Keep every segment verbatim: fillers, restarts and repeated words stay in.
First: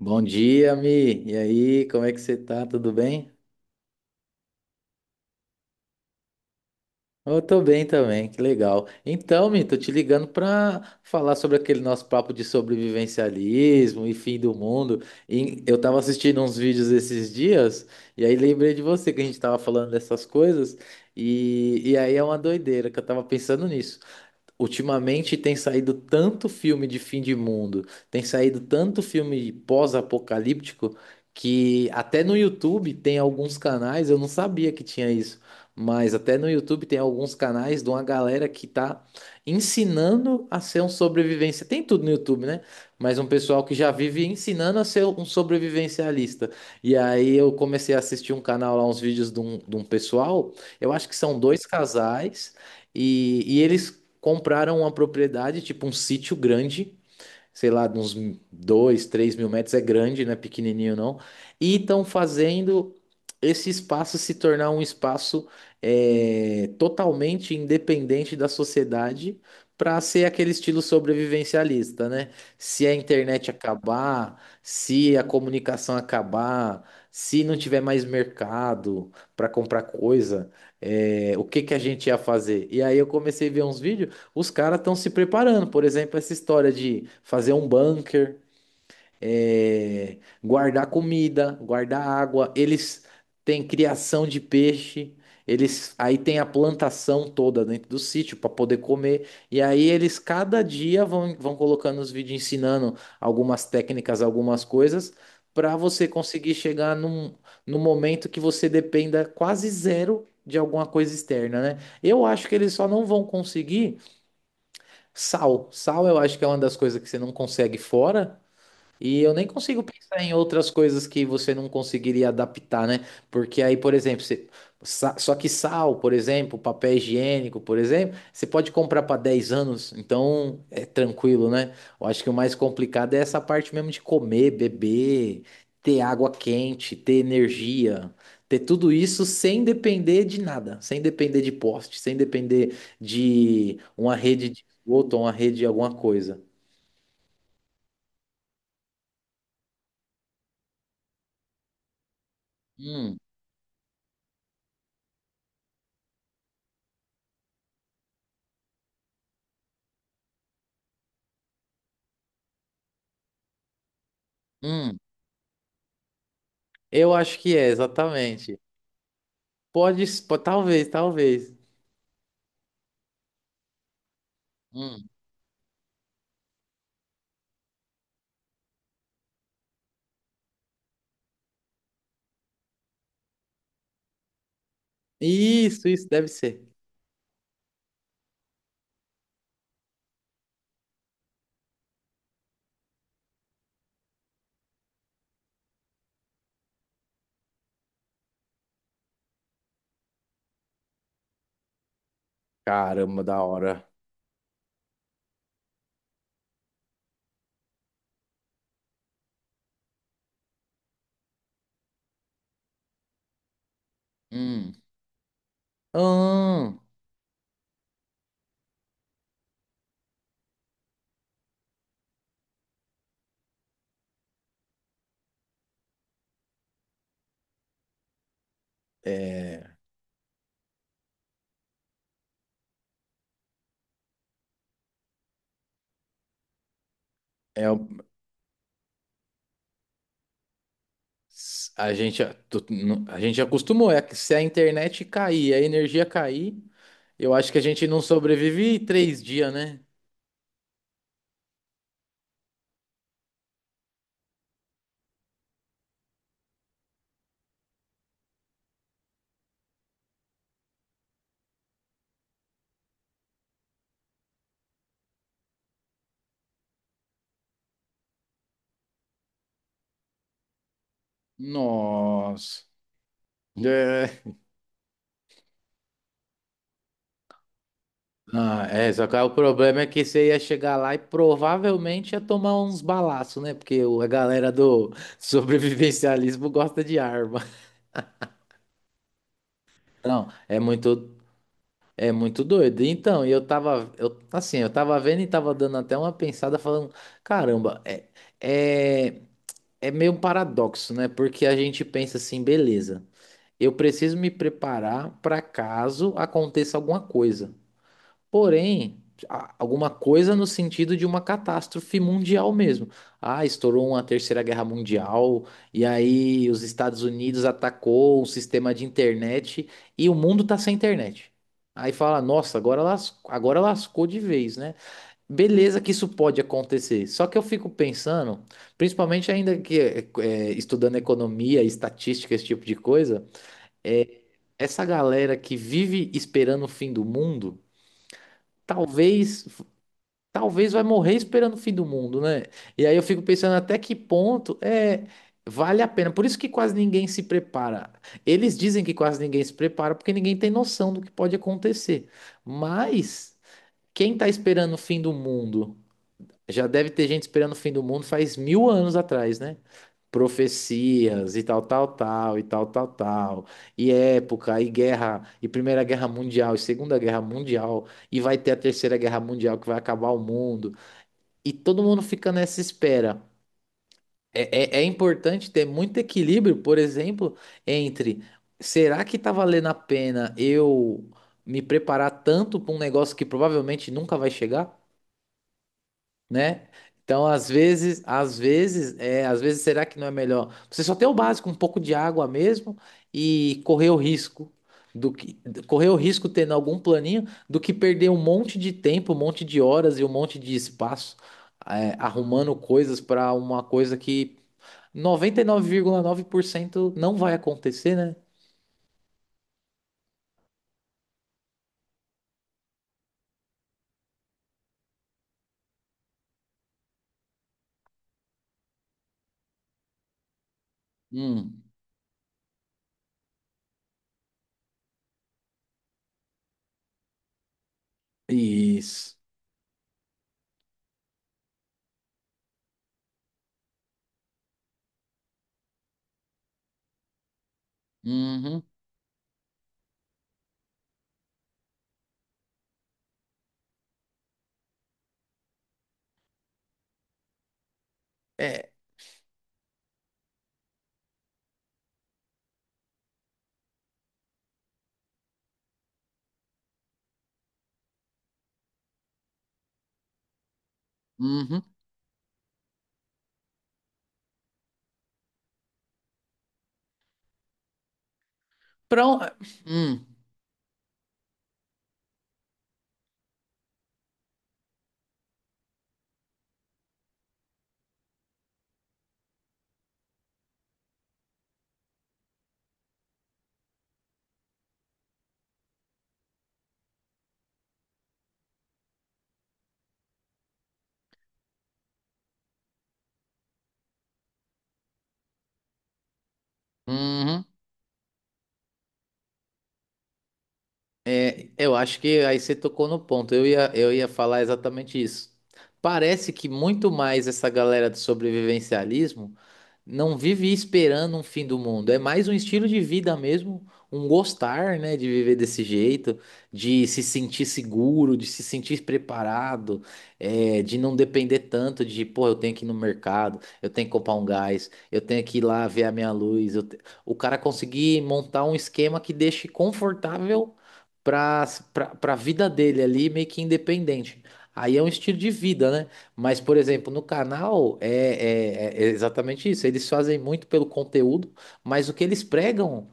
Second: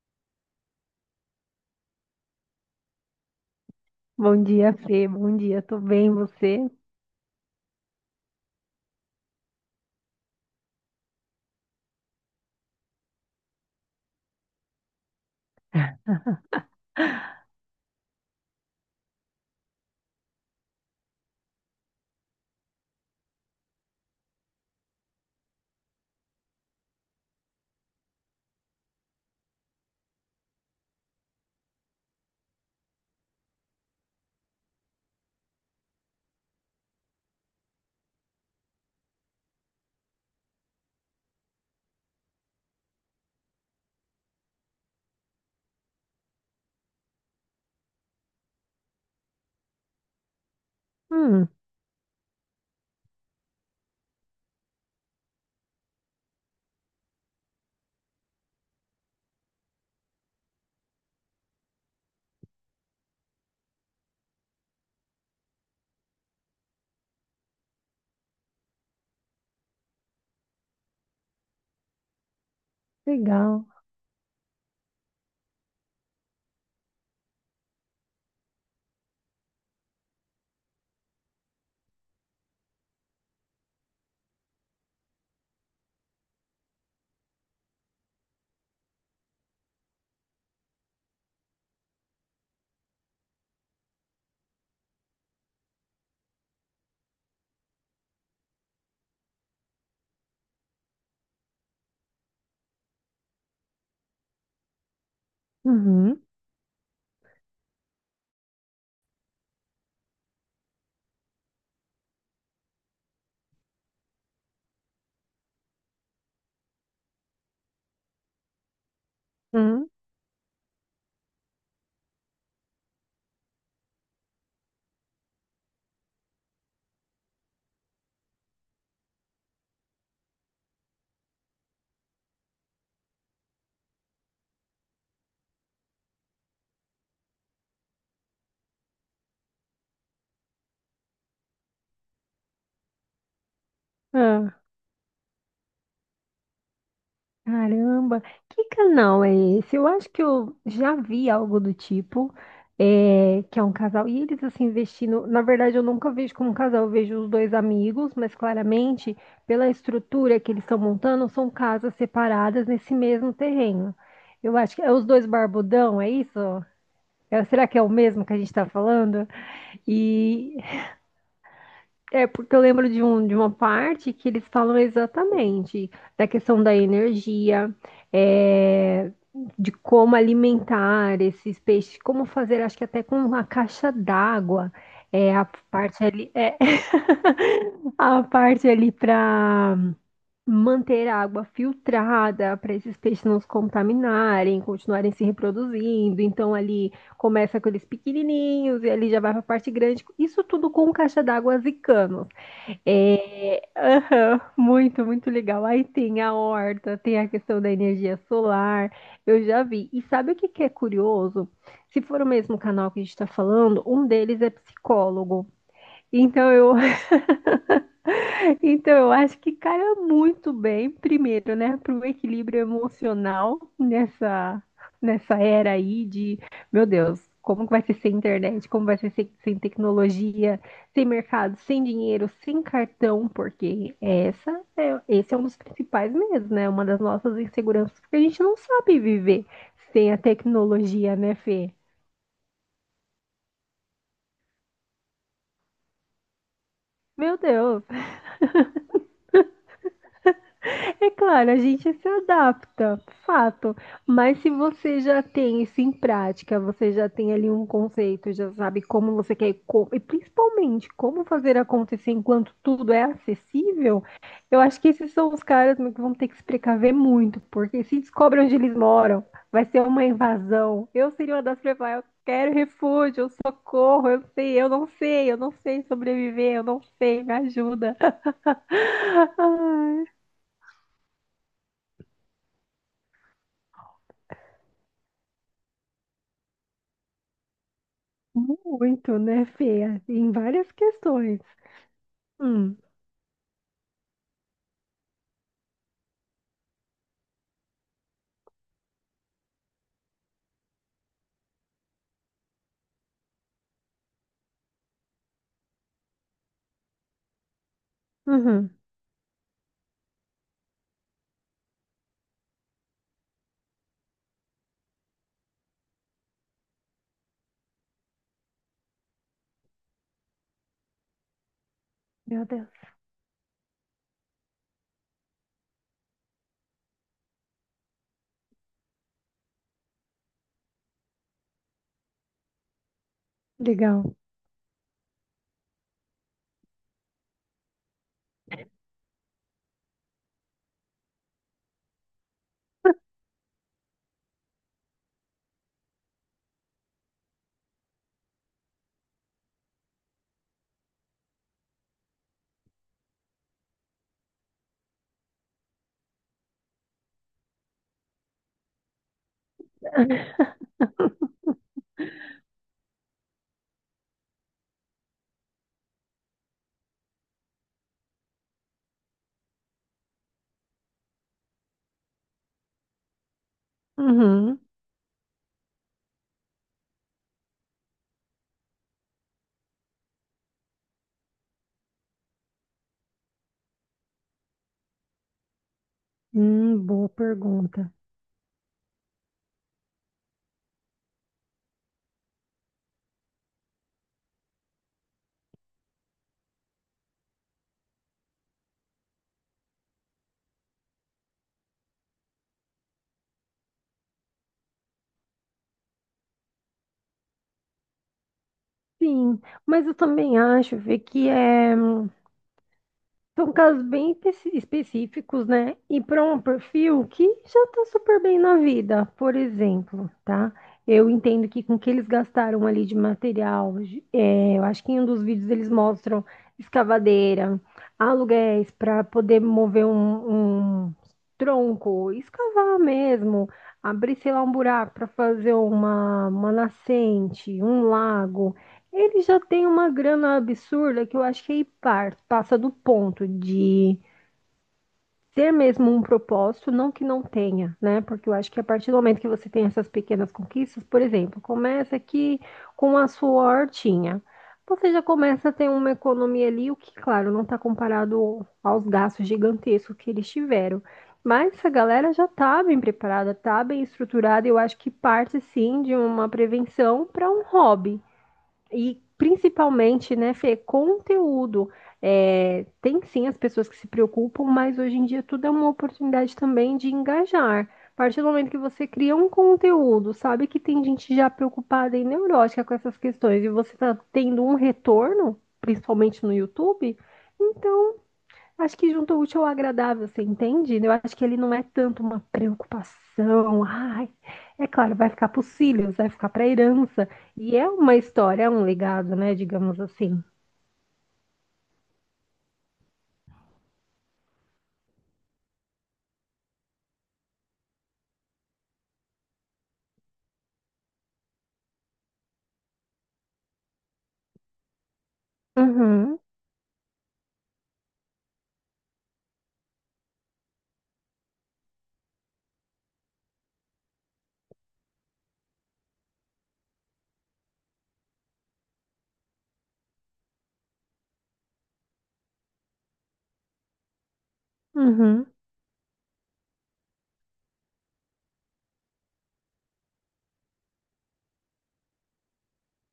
Bom dia, Mi. E aí, como é que você tá? Tudo bem? Bom dia, Fê. Bom dia, tô bem, você? Eu tô bem também, que legal. Então, Mi, tô te ligando pra falar sobre aquele nosso papo de sobrevivencialismo e fim do mundo. E eu tava assistindo uns vídeos esses dias, e aí lembrei de você que a gente tava falando dessas coisas, e, e aí é uma doideira que eu tava pensando nisso. Ultimamente tem saído tanto filme de fim de mundo, tem saído tanto filme pós-apocalíptico, que até no YouTube tem alguns canais, eu não sabia que tinha isso, mas até no YouTube tem alguns canais de uma galera que tá ensinando a ser um sobrevivência. Tem tudo no YouTube, né? Mas um pessoal que já vive ensinando a ser um sobrevivencialista. E aí eu comecei a assistir um canal lá, uns vídeos de um, de um pessoal, eu acho que são Hum, dois casais. E, e eles compraram uma propriedade, tipo um sítio grande, sei lá, de uns dois três mil metros, é grande, não é pequenininho não, e estão fazendo esse espaço se tornar um espaço é, totalmente independente da sociedade para ser aquele estilo sobrevivencialista, né? Se a internet legal. acabar, se a comunicação acabar, se não tiver mais mercado para comprar coisa, é, o que que a gente ia fazer? E aí eu comecei a ver uns vídeos, os caras estão se preparando, por exemplo, essa história de fazer um bunker, eh, guardar comida, guardar água. Eles têm criação de peixe, eles aí tem a plantação toda dentro do sítio para poder comer. E aí eles cada dia vão, vão colocando os vídeos ensinando algumas técnicas, algumas coisas, para você Uhum, conseguir chegar num, num momento que você dependa quase zero de alguma coisa externa, né? Eu acho que eles só não vão conseguir. Sal. Sal eu acho que é uma das coisas que você não consegue fora. E eu nem consigo hum, pensar em outras coisas que você não conseguiria adaptar, né? Porque aí, por exemplo, você- sa- só que sal, por exemplo, papel higiênico, por exemplo, você pode comprar para dez anos, então é tranquilo, né? Eu acho que o mais complicado é essa parte mesmo de comer, beber, ter água quente, ter energia, ter tudo isso sem depender de nada, sem depender de poste, sem depender de uma rede ah, de esgoto ou uma rede de alguma coisa. caramba, que canal é esse? Eu acho que eu já vi algo do tipo, Hum, é, que é um casal, e eles assim vestindo. Na verdade, eu nunca vejo como um casal, eu vejo os dois amigos, mas claramente, pela estrutura que eles estão montando, são casas separadas nesse mesmo terreno. Eu acho que é hum. os dois barbudão, é isso? Eu acho É- que é, Será que é o mesmo que a gente exatamente. está falando? Pode, s- po- E talvez, talvez. É, porque eu lembro de, um, de uma parte que eles falam Hum. exatamente da questão da energia, é, de como alimentar esses peixes, como fazer, acho que até com uma caixa d'água, é, a Isso, parte isso deve ali, é, ser. a parte ali para manter a água filtrada, para esses peixes não se contaminarem, continuarem se reproduzindo. Então ali começa com eles pequenininhos e ali já vai para a parte grande. Isso tudo com caixa d'água e canos. Caramba, da É, hora. aham, muito, muito legal. Aí tem a horta, tem a questão da energia solar, eu já vi. E sabe o que que é curioso? Se for o mesmo canal que a gente está falando, um deles é Hum. psicólogo. Então eu Hum. Então, eu acho que calha muito bem, primeiro, né, para o equilíbrio emocional nessa, nessa era aí de, meu Deus, como que vai ser sem internet, como vai ser sem, sem É, tecnologia, sem mercado, sem dinheiro, sem cartão, porque essa é, esse é um dos principais medos, né, uma das nossas é, inseguranças, o- porque a gente não sabe viver sem a tecnologia, né, s- Fê? a gente, a tu- nu- a gente acostumou, é que se a internet cair, a energia cair, eu Meu acho que a Deus. gente não sobrevive três dias, né? É claro, a gente se adapta, fato. Mas se você já tem isso em prática, você já tem ali um conceito, já sabe como você quer, co- e principalmente como fazer acontecer enquanto tudo é acessível, eu acho que esses são os caras que vão ter que se precaver muito, porque se descobre onde eles moram, vai ser uma invasão. Eu seria uma das que primeiras, eu quero Nossa. refúgio, eu socorro, eu sei, eu não sei, eu não sei sobreviver, eu não sei, me ajuda. Ah, é, só que aí o problema é que você ia chegar lá e provavelmente ia tomar uns balaços, né? Porque o- a galera do sobrevivencialismo gosta de arma. Muito, né, Fê? Assim, Não, em é várias muito, questões. é muito Hum, doido. Então, e eu tava, eu, assim, eu tava vendo e tava dando até uma pensada falando, caramba, é, é, é meio um paradoxo, né? Porque a gente pensa assim, beleza, eu preciso me preparar para caso aconteça alguma coisa. uhum. Porém, a- alguma coisa no sentido de uma catástrofe mundial mesmo. Ah, estourou uma Terceira Guerra Mundial, e aí os Estados Unidos atacou o sistema de internet e o mundo tá sem internet. Aí fala, Meu nossa, Deus. agora las- agora lascou de vez, né? Beleza que isso pode acontecer. Só que eu fico pensando, principalmente ainda que é, estudando economia, estatística, esse tipo de coisa, Legal. é, essa galera que vive esperando o fim do mundo, talvez talvez vai morrer esperando o fim do mundo, né? E aí eu fico pensando até que ponto é vale a pena. Por isso que quase ninguém se prepara. Eles dizem que quase ninguém se prepara porque ninguém tem noção do que pode acontecer. Mas quem tá esperando o fim do mundo? Já deve ter gente esperando o fim do mundo faz mil anos atrás, né? Profecias e tal, tal, tal, e tal, tal, tal, e época, e guerra, e Primeira Guerra Mundial, e Segunda Guerra Mundial, e vai ter a Terceira Guerra Mundial que vai acabar o mundo e todo mundo fica nessa espera. Uhum. É, é, é importante ter muito equilíbrio, por exemplo, entre, será que tá valendo a pena eu me preparar tanto para um negócio que provavelmente nunca vai chegar? Né? Hum, boa Então, às pergunta. vezes, às vezes, é, às vezes, será que não é melhor você só ter o básico, um pouco de água mesmo e correr o risco, do que correr o risco tendo algum planinho, do que perder um monte de tempo, um monte de horas e um monte de espaço é, arrumando coisas para uma coisa que noventa e nove nove vírgula nove por cento não vai acontecer, né? Sim, mas eu também acho, Fê, que é. São casos bem espe- específicos, né? E para um perfil que já está super bem na vida, por exemplo, tá? Eu entendo que Hum, com o que eles gastaram ali de material, de- é, eu acho que em um dos vídeos eles mostram escavadeira, aluguéis para isso. poder mover um, um tronco, escavar mesmo, abrir, sei lá, um buraco para fazer uma, uma nascente, um lago. Uhum. Ele já tem uma grana absurda que eu acho que é par, passa do ponto de ter mesmo um propósito, não que não tenha, né? Porque eu acho que a É. partir do momento que você tem essas pequenas conquistas, por exemplo, começa aqui com a sua hortinha. Você já começa a ter uma economia ali, o que, claro, não está comparado aos gastos gigantescos que eles tiveram. Mas Uhum. essa galera já está bem preparada, está bem estruturada. Eu acho que parte sim de uma prevenção para um hobby. E Pra um- Hum. principalmente, né, Fê, conteúdo. É, tem sim as pessoas que se preocupam, mas hoje em dia tudo é uma oportunidade também de engajar. A partir do momento que você cria um conteúdo, sabe que tem gente já preocupada e neurótica com essas questões, e você está tendo um retorno, principalmente no YouTube, então acho que junto ao útil ao agradável, você entende? Eu acho que ele não é tanto uma preocupação. Ai, é claro, vai ficar para os filhos, vai ficar para a herança. Uhum. E é uma história, é um legado, né? Digamos assim. É, eu acho que aí você tocou no ponto. Eu ia, eu ia falar exatamente isso. Parece que muito mais essa galera do sobrevivencialismo não vive esperando um fim do mundo. É mais um estilo de vida mesmo, um gostar, né, de viver desse jeito, Uhum, de se sentir seguro, de se sentir preparado, é, de não depender tanto de, pô, eu tenho que ir no mercado, eu tenho que comprar um gás, eu tenho que ir lá ver a minha luz. eu te- O cara conseguir montar um esquema que deixe confortável para para a vida dele ali, meio que independente. Aí é um estilo uhum, de vida, né? Mas, por exemplo, no canal é, é- é exatamente isso. Eles fazem muito pelo conteúdo, mas o que eles pregam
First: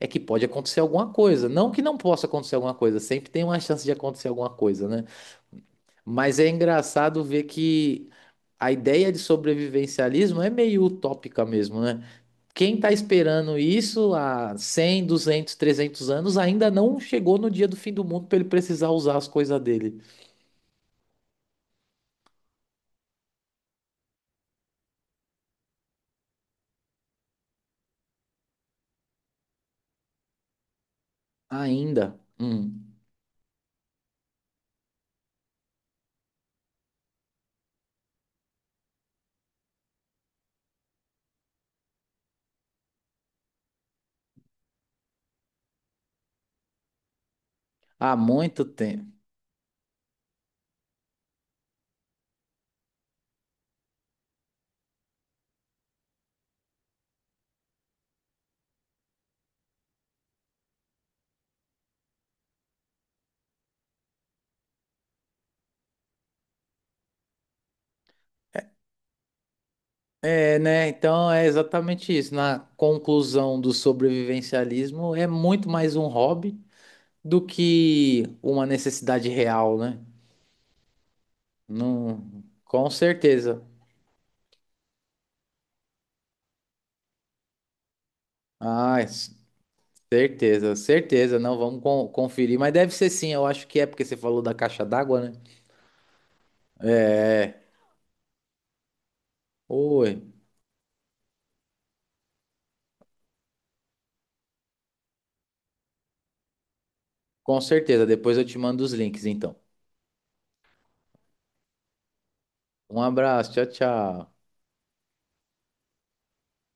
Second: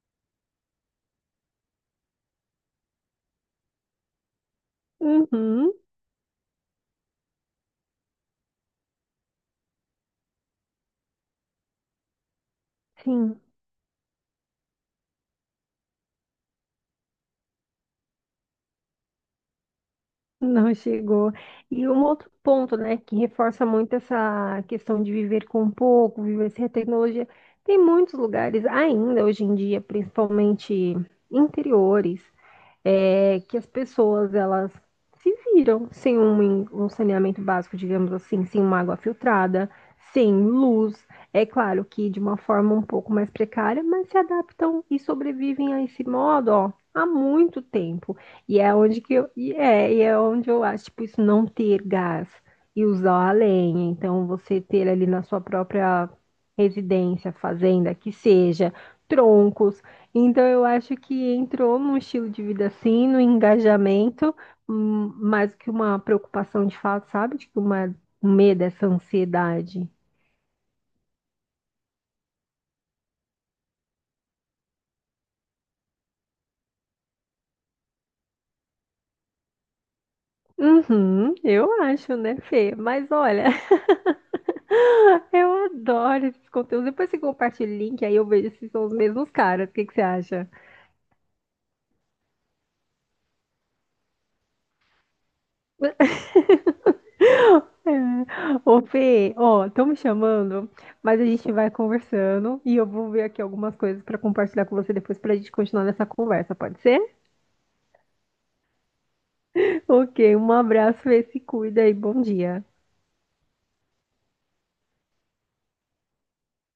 é que pode acontecer alguma coisa. Não que não possa acontecer alguma coisa, sempre tem uma chance de acontecer alguma coisa, né? uhum. Mas é engraçado ver que a ideia de sobrevivencialismo é meio utópica mesmo, né? Quem tá Sim, esperando isso há cem duzentos trezentos anos ainda não chegou no dia do fim do mundo para ele precisar usar as coisas dele. não chegou. E um outro ponto, né, que reforça muito essa questão de viver com pouco, viver sem a tecnologia. Tem muitos lugares ainda hoje em dia, principalmente Ainda. interiores Hum. é que as pessoas elas se viram sem um, um saneamento básico, digamos assim, sem uma água filtrada, sem luz. É claro que de uma forma um pouco mais precária, mas se adaptam e sobrevivem a esse modo, ó, há muito Há tempo. E muito é onde tempo. que eu, e é, e é onde eu acho, tipo, isso não ter gás e usar a lenha. Então, você ter ali na sua própria residência, fazenda, que seja, troncos então, eu acho que entrou num estilo de vida assim, no engajamento, hum, mais que uma preocupação de fato, sabe? Tipo, uma, um medo, essa ansiedade. É, né? Então é exatamente isso. Na conclusão do sobrevivencialismo, é muito mais um hobby do que uma necessidade real, né? Uhum, eu acho, Não, né, Fê? com Mas olha, certeza. eu adoro esses conteúdos. Depois você compartilha o link, aí eu vejo se são os Ah, mesmos s- caras. O que que você acha? certeza, certeza. Não, vamos con- conferir. Mas deve ser sim, eu acho que é porque você falou da caixa d'água, né? É. É. Ô, Fê, ó, estão me Oi, chamando, mas a gente vai conversando e eu vou ver aqui algumas coisas pra compartilhar com você depois pra gente continuar nessa conversa, pode ser? com certeza. Depois eu te mando os links, então. Ok, um abraço, e se cuida e bom dia. Um abraço, tchau, tchau.